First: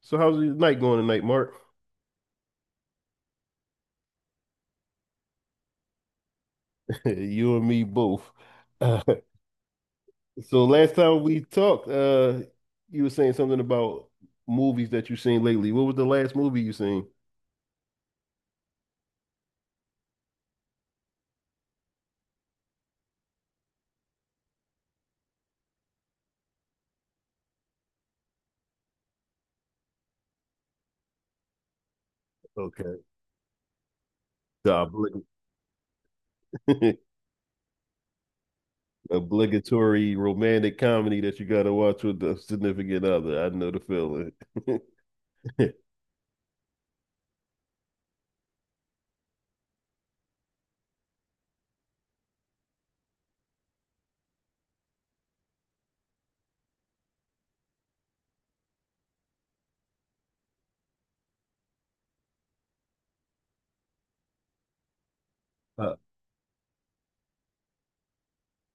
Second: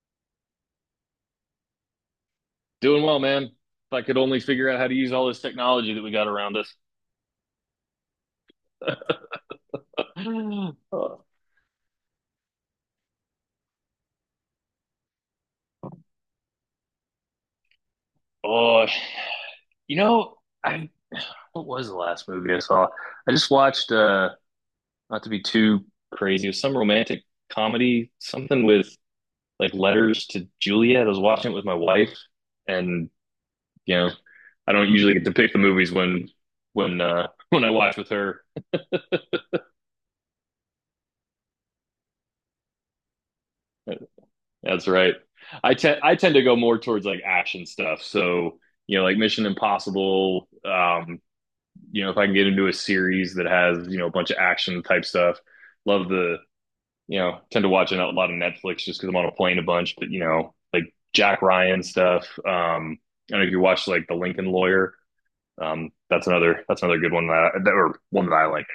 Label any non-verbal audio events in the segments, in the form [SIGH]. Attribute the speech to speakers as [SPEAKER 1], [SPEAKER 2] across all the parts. [SPEAKER 1] So how's your night going tonight, Mark?
[SPEAKER 2] Doing well, man. If I could only figure out how to use all this technology that we got around us.
[SPEAKER 1] [LAUGHS] You and me both. [LAUGHS] Uh, So last time we
[SPEAKER 2] [GASPS]
[SPEAKER 1] talked, you were saying something about movies that you've seen lately. What was the last movie you seen?
[SPEAKER 2] Oh, you know, I what was the last movie I saw? I just watched not to be too crazy, it was some romantic comedy, something with like Letters to Juliet. I was watching it with my wife,
[SPEAKER 1] Okay.
[SPEAKER 2] and you know,
[SPEAKER 1] The
[SPEAKER 2] I don't usually
[SPEAKER 1] oblig
[SPEAKER 2] get to pick the movies when
[SPEAKER 1] [LAUGHS]
[SPEAKER 2] [LAUGHS] when I watch with her.
[SPEAKER 1] obligatory romantic comedy that you gotta watch with the significant other. I know the
[SPEAKER 2] [LAUGHS]
[SPEAKER 1] feeling.
[SPEAKER 2] That's right. I tend to go more towards like action stuff. So, like Mission Impossible, if I can get into a series that has, a bunch of action type stuff. Love tend to watch a lot of Netflix just because I'm on a plane a bunch, but like Jack Ryan stuff. I don't know if you watch like The Lincoln Lawyer.
[SPEAKER 1] [LAUGHS] Uh,
[SPEAKER 2] That's another good one that, I, that or one that I like.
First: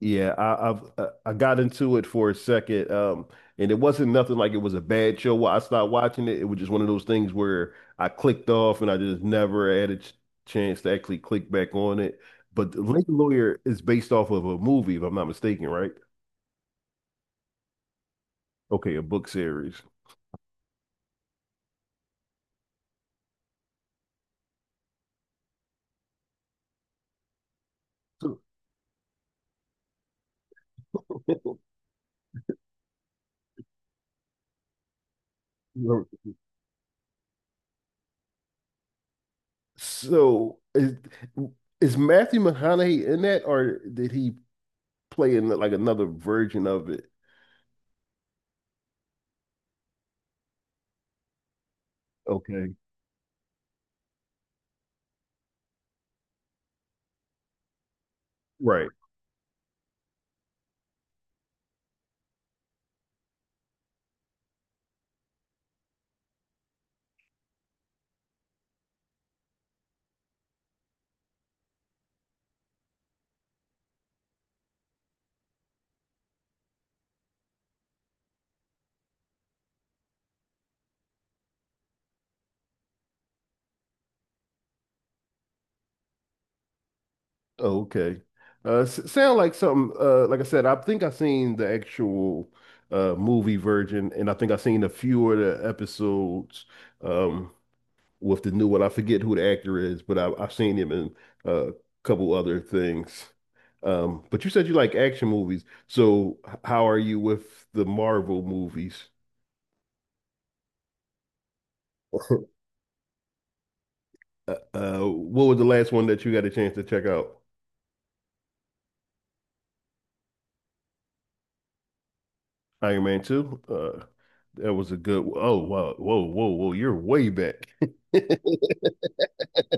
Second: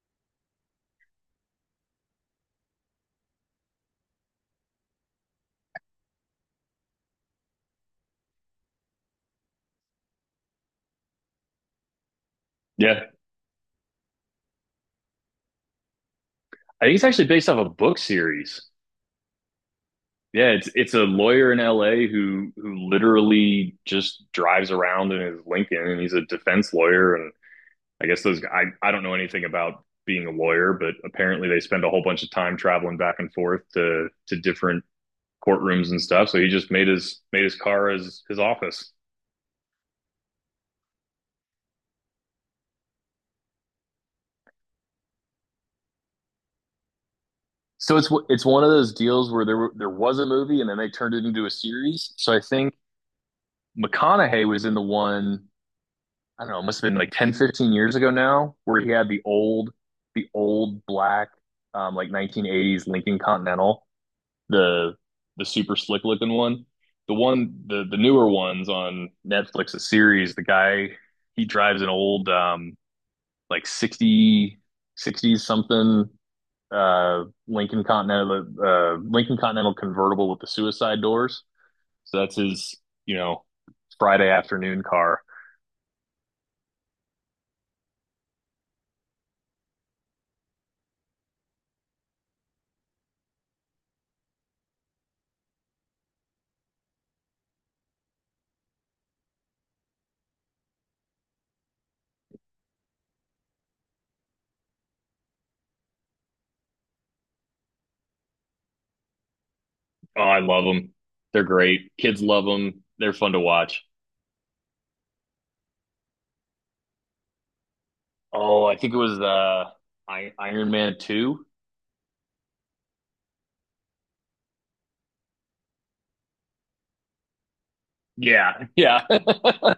[SPEAKER 1] Yeah, I got into it for a second, and it wasn't nothing like it was a bad show. While I stopped watching it, it was just one of those things where I clicked off, and I just never had a ch chance to actually click back on it. But The
[SPEAKER 2] Yeah.
[SPEAKER 1] Lincoln Lawyer is based off of a movie, if I'm not mistaken, right?
[SPEAKER 2] I think it's actually based off a book series.
[SPEAKER 1] Okay, a book series.
[SPEAKER 2] Yeah, it's a lawyer in LA who literally just drives around in his Lincoln, and he's a defense lawyer. And I guess
[SPEAKER 1] So,
[SPEAKER 2] those I don't know anything about being a lawyer, but apparently they spend a whole bunch of time traveling back and forth to different courtrooms and
[SPEAKER 1] you're-
[SPEAKER 2] stuff. So he just made his car his office.
[SPEAKER 1] so is Matthew McConaughey in that, or did he play in like another version of it?
[SPEAKER 2] So it's one of those deals where there was a movie, and then they turned it into a series. So I
[SPEAKER 1] Okay,
[SPEAKER 2] think McConaughey was in the one. I don't know, it must have been like 10, 15 years ago now, where
[SPEAKER 1] right.
[SPEAKER 2] he had the old black, like 1980s Lincoln Continental, the the super slick looking one. The newer ones on Netflix, a series. The guy, he drives an old, like sixty something, Lincoln Continental convertible with the suicide doors. So that's his, you know, Friday afternoon car.
[SPEAKER 1] Oh, okay. Sound like something. Like I said, I think I seen the actual movie version, and I think I seen a few of the episodes um with the new one. I forget who the actor is, but I've seen him in a couple other things. But you said you like action movies, so how are you with the Marvel movies?
[SPEAKER 2] Oh, I love them. They're great. Kids love
[SPEAKER 1] [LAUGHS]
[SPEAKER 2] them. They're fun to watch.
[SPEAKER 1] What was the last one that you got a chance to check out?
[SPEAKER 2] Oh, I think it was Iron Man 2.
[SPEAKER 1] Iron Man 2? That was a good. Oh, wow. Whoa, whoa, whoa. You're way back. [LAUGHS]
[SPEAKER 2] Yeah. Yeah. [LAUGHS]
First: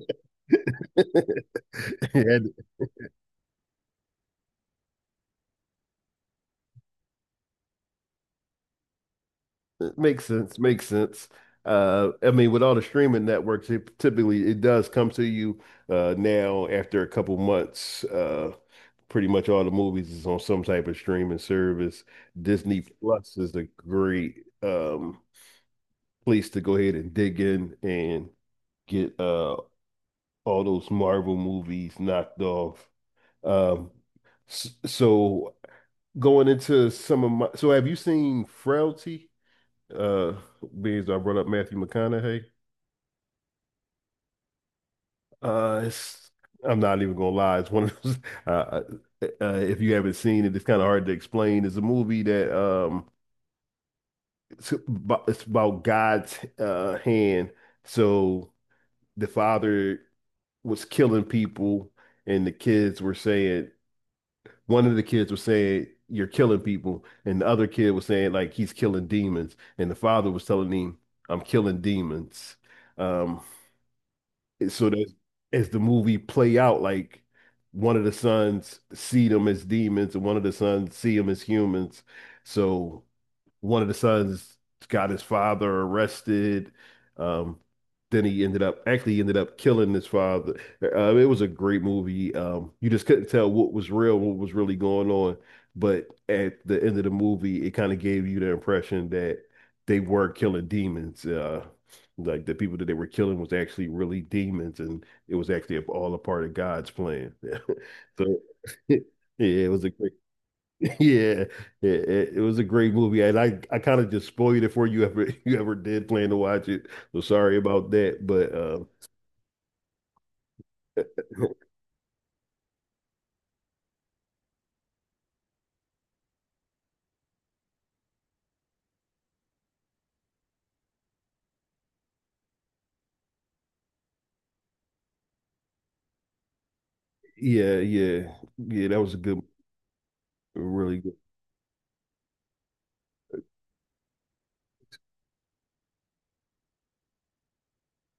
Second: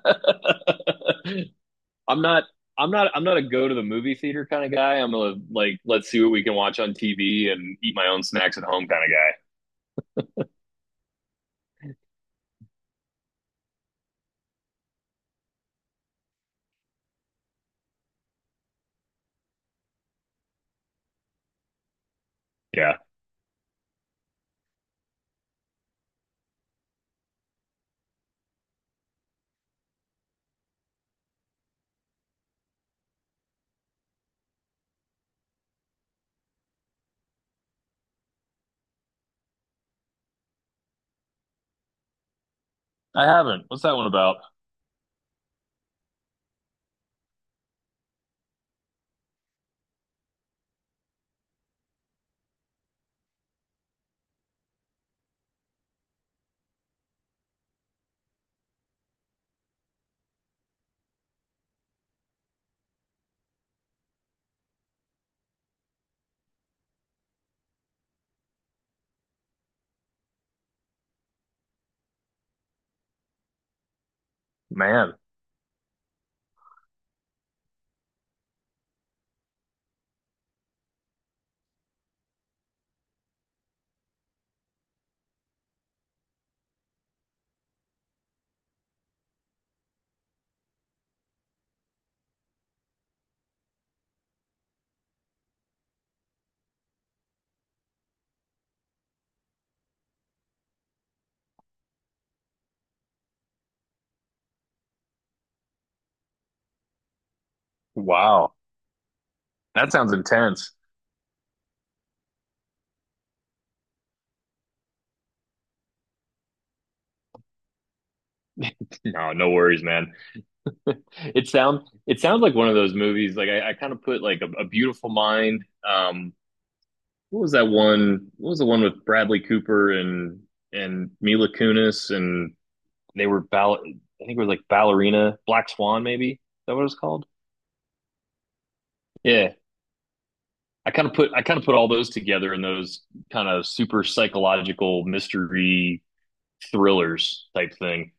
[SPEAKER 2] I'm not
[SPEAKER 1] And
[SPEAKER 2] I'm not a go to the movie theater kind of guy. I'm a, like, let's see what we can watch on TV and eat my own snacks at home kind of guy.
[SPEAKER 1] it makes sense. Makes sense. I mean, with all the streaming networks, it typically it does come to you now after a couple months. Pretty much all the movies is on some type of streaming service. Disney
[SPEAKER 2] Yeah.
[SPEAKER 1] Plus is a great place to go ahead and dig in and get all those Marvel movies knocked off. Um, so going into some of my so have you seen Frailty? Uh Being as I brought up Matthew McConaughey.
[SPEAKER 2] I haven't. What's that one about?
[SPEAKER 1] It's I'm not even gonna lie, it's one of those [LAUGHS] uh, if you haven't seen it, it's kind of hard to explain. It's a movie that it's about God's hand. So the father was killing people and the kids were saying one of the kids was saying you're killing people and the other kid was saying like he's killing demons and the father was telling him I'm killing demons um so that
[SPEAKER 2] Man.
[SPEAKER 1] as the movie play out like one of the sons see them as demons and one of the sons see them as humans so one of the sons got his father arrested. Um, then he ended up actually ended up killing his father. It was a great movie. You just couldn't tell what was real, what was really going on. But at the end of the movie, it kind of gave you the impression that they were killing demons. Like the people that they were killing was actually really demons, and it was actually all a part of God's plan. [LAUGHS] So,
[SPEAKER 2] Wow.
[SPEAKER 1] [LAUGHS] yeah, it was a
[SPEAKER 2] That
[SPEAKER 1] great.
[SPEAKER 2] sounds intense.
[SPEAKER 1] [LAUGHS] Yeah, it, it was a great movie, and I kind of just spoiled it for you ever [LAUGHS] you ever did plan to watch it. So sorry about that, but
[SPEAKER 2] No, no worries, man. [LAUGHS] It sounds like one of those movies. Like I kind of put like a Beautiful Mind. What was that one? What was the one with Bradley Cooper and Mila Kunis and they were ball. I think it was like Ballerina, Black Swan, maybe. Is that what it was called?
[SPEAKER 1] [LAUGHS] yeah, yeah, yeah, that was a good,
[SPEAKER 2] Yeah. I
[SPEAKER 1] really
[SPEAKER 2] kind
[SPEAKER 1] good.
[SPEAKER 2] of put I kind of put all those together in those kind of super psychological mystery thrillers type thing.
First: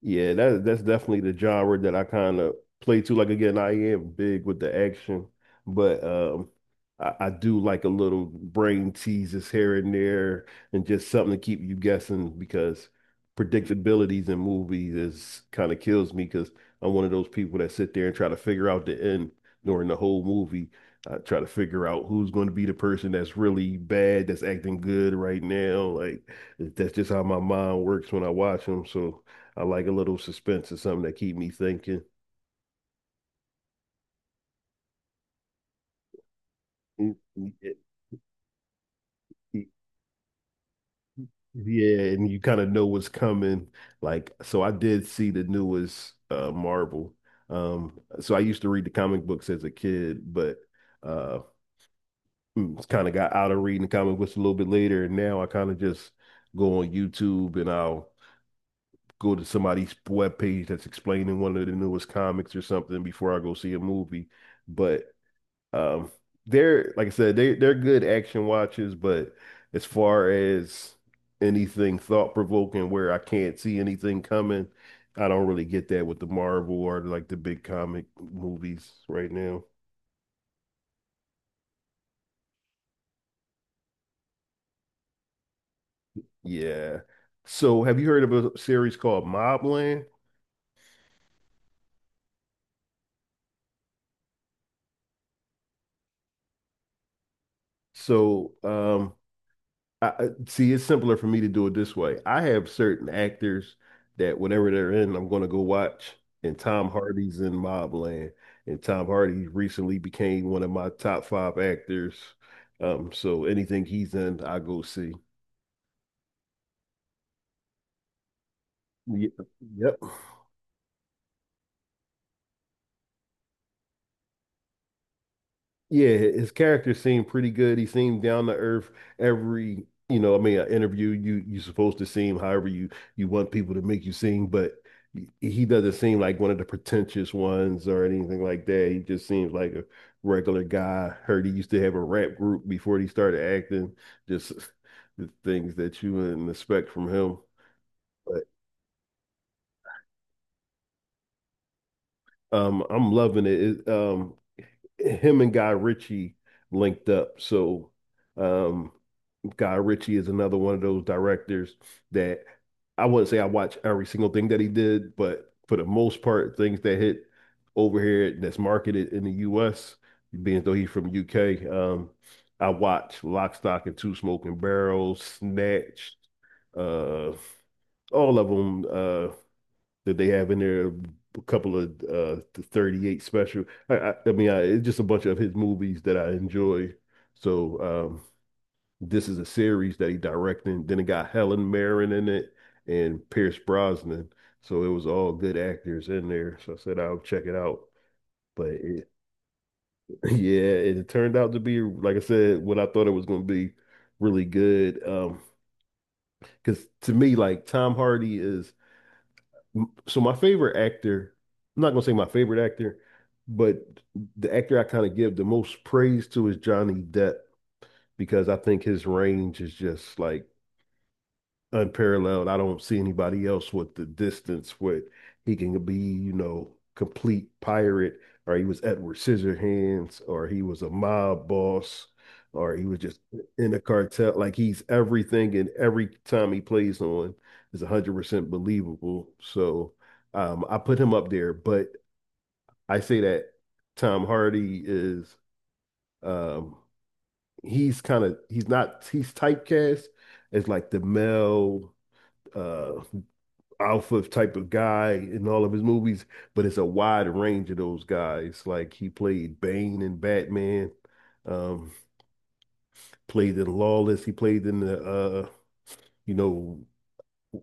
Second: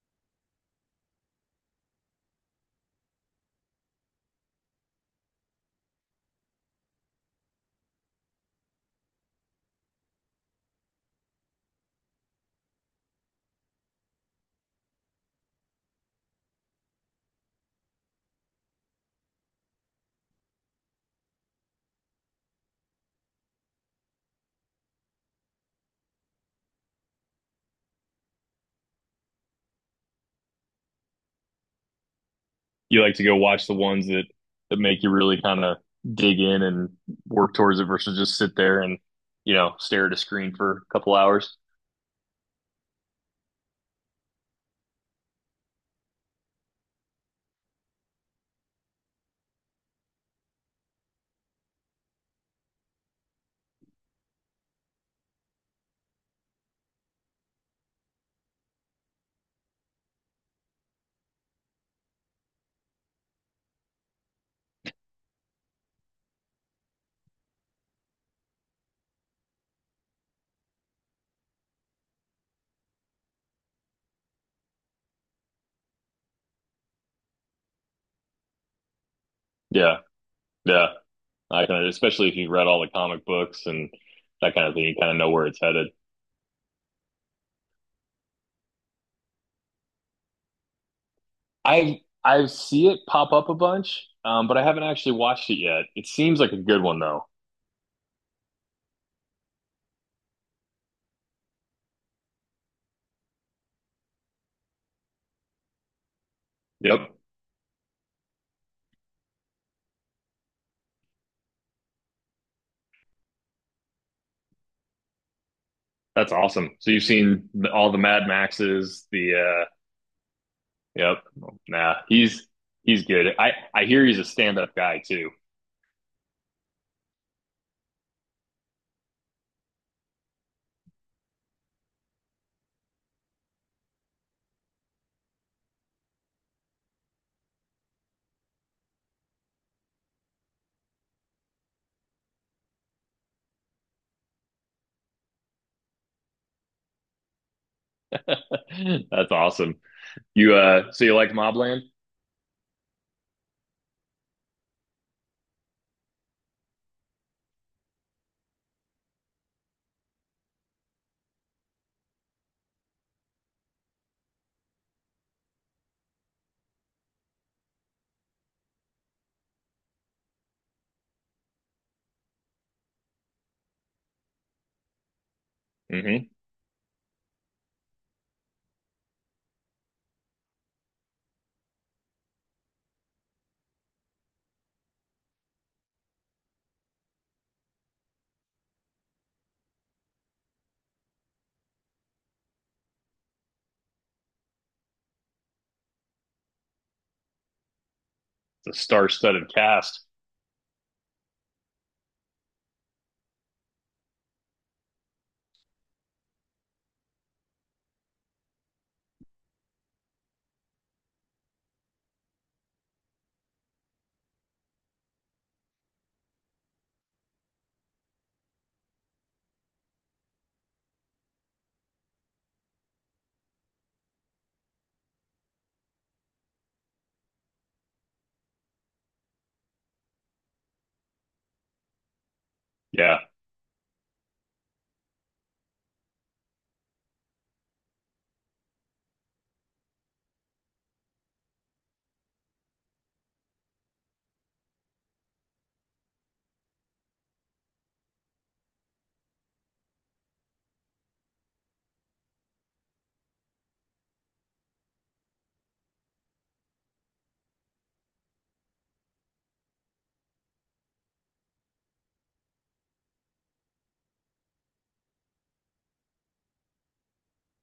[SPEAKER 1] Yeah, that's definitely the genre that I kind of play to. Like again, I am big with the action, but I do like a little brain teases here and there and just something to keep you guessing because predictabilities in movies is kind of kills me because I'm one of those people that sit there and try to figure out the end during the whole movie. I try to figure out who's going to be the person that's really bad, that's acting good right now. Like that's just how my mind works when I watch them. So I like a little suspense or something that keep me thinking.
[SPEAKER 2] You like to go watch the ones that make you really kind of dig in and work towards it versus just sit there and stare at a screen for a couple hours.
[SPEAKER 1] Yeah, and you kind of know what's coming. Like, so I did see the newest Marvel. So I used to read the comic books as a kid, but uh, it's kind of got out of reading the comic books a little bit later. And now I kind of just go on YouTube and I'll go to somebody's webpage that's explaining one of the newest comics or something before I go see a movie. But Um, they're like I said, they're good action watches, but as far as anything thought provoking where I can't see anything coming, I don't really get that with the Marvel or like the big comic movies right now.
[SPEAKER 2] Yeah, yeah. I kind of, especially if you've read all the comic books and that kind of thing, you kind of know where it's headed.
[SPEAKER 1] Yeah. So have you heard of a series called Mobland?
[SPEAKER 2] I see it pop up a bunch, but I haven't actually watched it yet. It seems like a good one though.
[SPEAKER 1] So I, see, it's simpler for me to do it this way. I have certain actors that whenever they're in, I'm going to go watch. And Tom
[SPEAKER 2] Yep,
[SPEAKER 1] Hardy's in Mobland, and Tom Hardy recently became one of my top 5 actors. So anything he's in, I go see.
[SPEAKER 2] that's awesome. So you've seen all the Mad Maxes,
[SPEAKER 1] Ye-
[SPEAKER 2] the
[SPEAKER 1] Yep.
[SPEAKER 2] yep, nah, he's good. I hear he's a stand up guy too.
[SPEAKER 1] Yeah, his character seemed pretty good. He seemed down to earth every, you know, I mean, an interview you supposed to seem however you want people to make you seem, but he doesn't seem like one of the pretentious ones or anything like that. He just seems like a regular guy. Heard he used to have a rap group before he started acting. Just [LAUGHS] the things that you wouldn't expect from him. But
[SPEAKER 2] [LAUGHS] That's awesome. You So you like Mobland?
[SPEAKER 1] I'm loving it. Him and Guy Ritchie linked up, so. Um, Guy Ritchie is another one of those directors that I wouldn't say I watch every single thing that he did, but for the most part, things that hit over here that's marketed in the US, being though he's from UK, I watch Lock, Stock, and Two Smoking Barrels, Snatch,
[SPEAKER 2] Mm-hmm.
[SPEAKER 1] uh, all of them that they have in there. A couple of the 38 special. I mean, it's just a bunch of his movies that I enjoy. So, this is a series that he directed. Then it got Helen Mirren in it and Pierce Brosnan. So it was all good actors in there. So I said I'll check it out. But
[SPEAKER 2] It's a
[SPEAKER 1] it,
[SPEAKER 2] star-studded cast.
[SPEAKER 1] [LAUGHS] yeah, it turned out to be, like I said, what I thought it was going to be really good. Because to me, Tom Hardy is my favorite actor. I'm not gonna say my favorite actor, but the actor I kind of give the most praise to is Johnny Depp because I think his range is just like unparalleled. I don't see anybody else with the distance with he can be, you know, complete pirate, or he was Edward Scissorhands, or he was a mob boss, or he was just
[SPEAKER 2] Yeah,
[SPEAKER 1] in a cartel. Like he's everything, and every time he plays on is 100% believable. So I put him up there, but I say that Tom Hardy is. Um, He's kind of he's not he's typecast as like the male uh alpha type of guy in all of his movies, but it's a wide range of those guys. Like he played Bane in Batman, um, played in Lawless, he played in the you know,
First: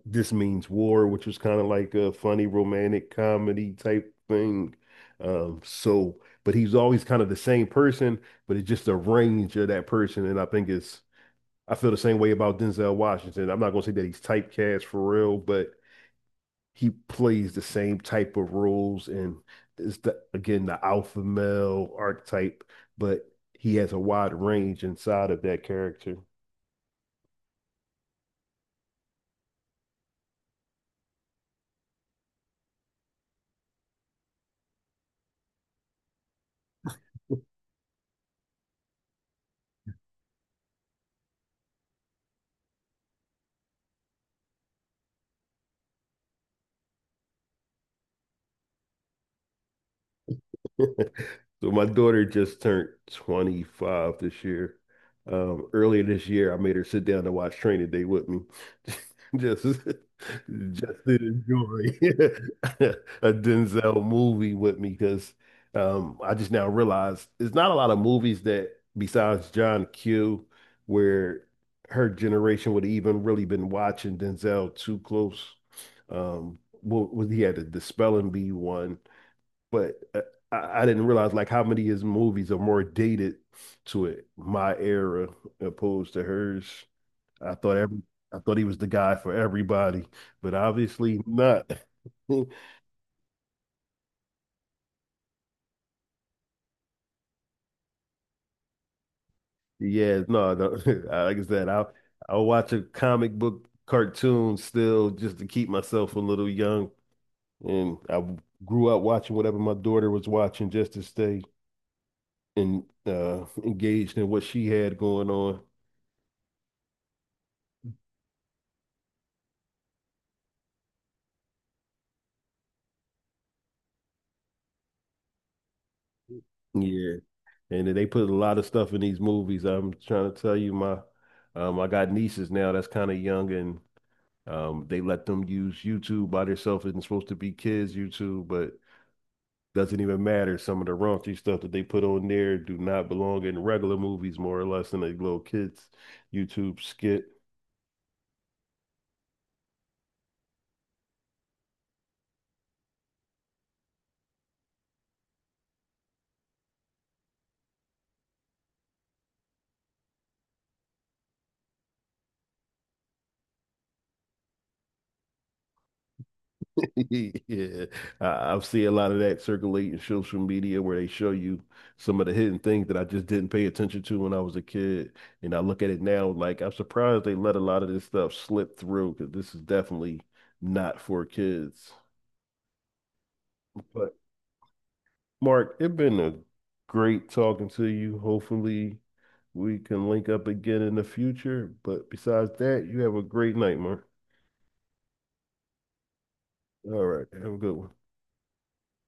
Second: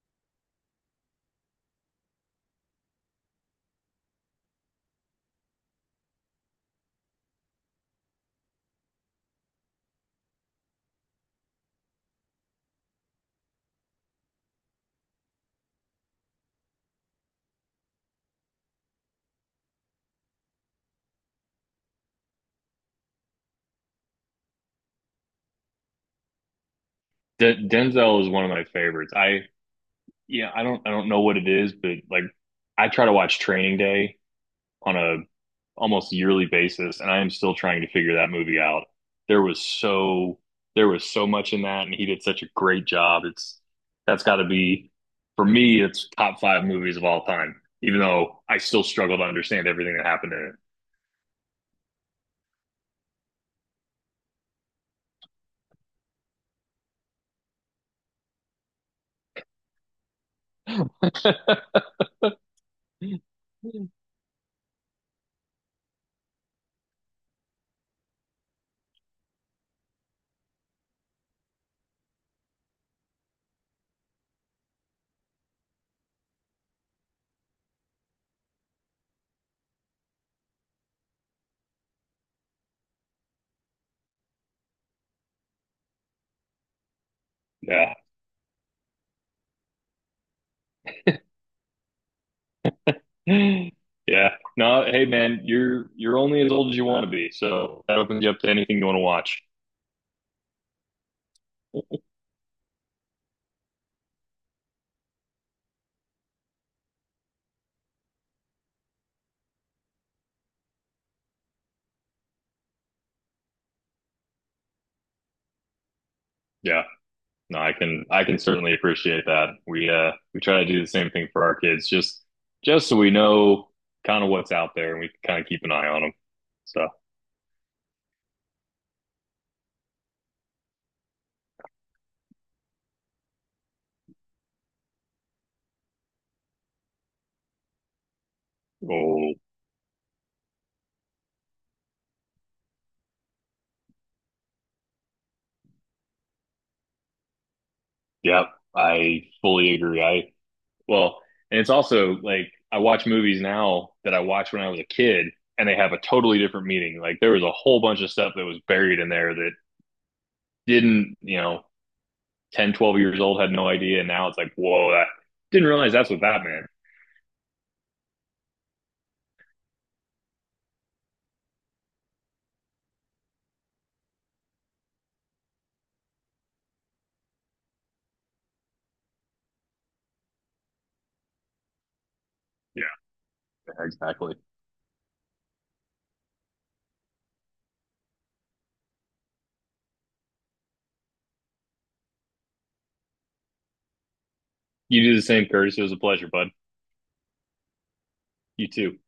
[SPEAKER 1] This Means War, which was kind of like a funny romantic comedy type thing. But he's always kind of the same person, but it's just a range of that person, and I think it's I feel the same way about Denzel Washington. I'm not gonna say that he's typecast for real, but he plays the same type of roles and is the again the alpha male archetype, but he has a wide range inside of that character.
[SPEAKER 2] Denzel is one of my favorites. I yeah, I don't know what it is, but like I try to watch Training Day on a almost yearly basis, and I am still trying to figure that movie out. There was so there was so much in that, and he did such a great job. It's that's got to be, for me. It's top five movies of all time, even though I still struggle to understand everything that happened in
[SPEAKER 1] [LAUGHS] So my daughter just turned 25 this year. Earlier this year, I made her sit down and watch Training Day with me, [LAUGHS] just to
[SPEAKER 2] it. [LAUGHS]
[SPEAKER 1] enjoy [LAUGHS] a
[SPEAKER 2] [LAUGHS]
[SPEAKER 1] Denzel movie with me because I just now realized there's not a lot of movies that besides John Q where her generation would have even really been watching Denzel too close. What was he had the Spelling Bee one? But I didn't realize like how many of his movies are more dated to it, my era opposed to hers. I thought
[SPEAKER 2] Yeah.
[SPEAKER 1] every I thought he was the guy for everybody, but obviously not. [LAUGHS]
[SPEAKER 2] Yeah. No, hey man, you're only as old as you want to be. So that opens you up to anything you want to watch.
[SPEAKER 1] Yeah, no, no. [LAUGHS] Like I said, I'll watch a comic book cartoon still just to keep myself a little young. And I w- Grew up watching whatever my daughter was watching just to stay and engaged in what she had going on.
[SPEAKER 2] Yeah. No, I can certainly appreciate that. We try to do the same thing for our kids, just so we know kind of what's out there, and we can kind of keep an eye on them. So,
[SPEAKER 1] Yeah. And they put a lot of stuff in these movies. I'm trying to tell you, my I got nieces now that's kind of young, and they let them use YouTube by themselves. It's supposed to be kids' YouTube, but
[SPEAKER 2] oh,
[SPEAKER 1] doesn't even matter. Some of the raunchy stuff that they put on there do not belong in regular movies, more or less, than a little kids' YouTube skit.
[SPEAKER 2] yep. I fully agree. I. Well, and it's also like I watch movies now that I watched when I was a kid, and they have a totally different meaning. Like there was a whole bunch of stuff that was buried in there that didn't, 10, 12 years old had no idea. And now it's like, whoa, that didn't realize that's what that meant.
[SPEAKER 1] [LAUGHS] Yeah, I've seen a lot of that circulate in social media where they show you some of the hidden things that I just didn't pay attention to when I was a kid. And I look at it now, like I'm surprised they let a lot of this stuff slip through because this is definitely not for kids.
[SPEAKER 2] Yeah,
[SPEAKER 1] But
[SPEAKER 2] exactly.
[SPEAKER 1] Mark, it's been a great talking to you. Hopefully, we can link up again in the future. But besides that, you have a great night, Mark.
[SPEAKER 2] You do the same, Curtis. It was a pleasure, bud.
[SPEAKER 1] All right, have a good one.
[SPEAKER 2] You too.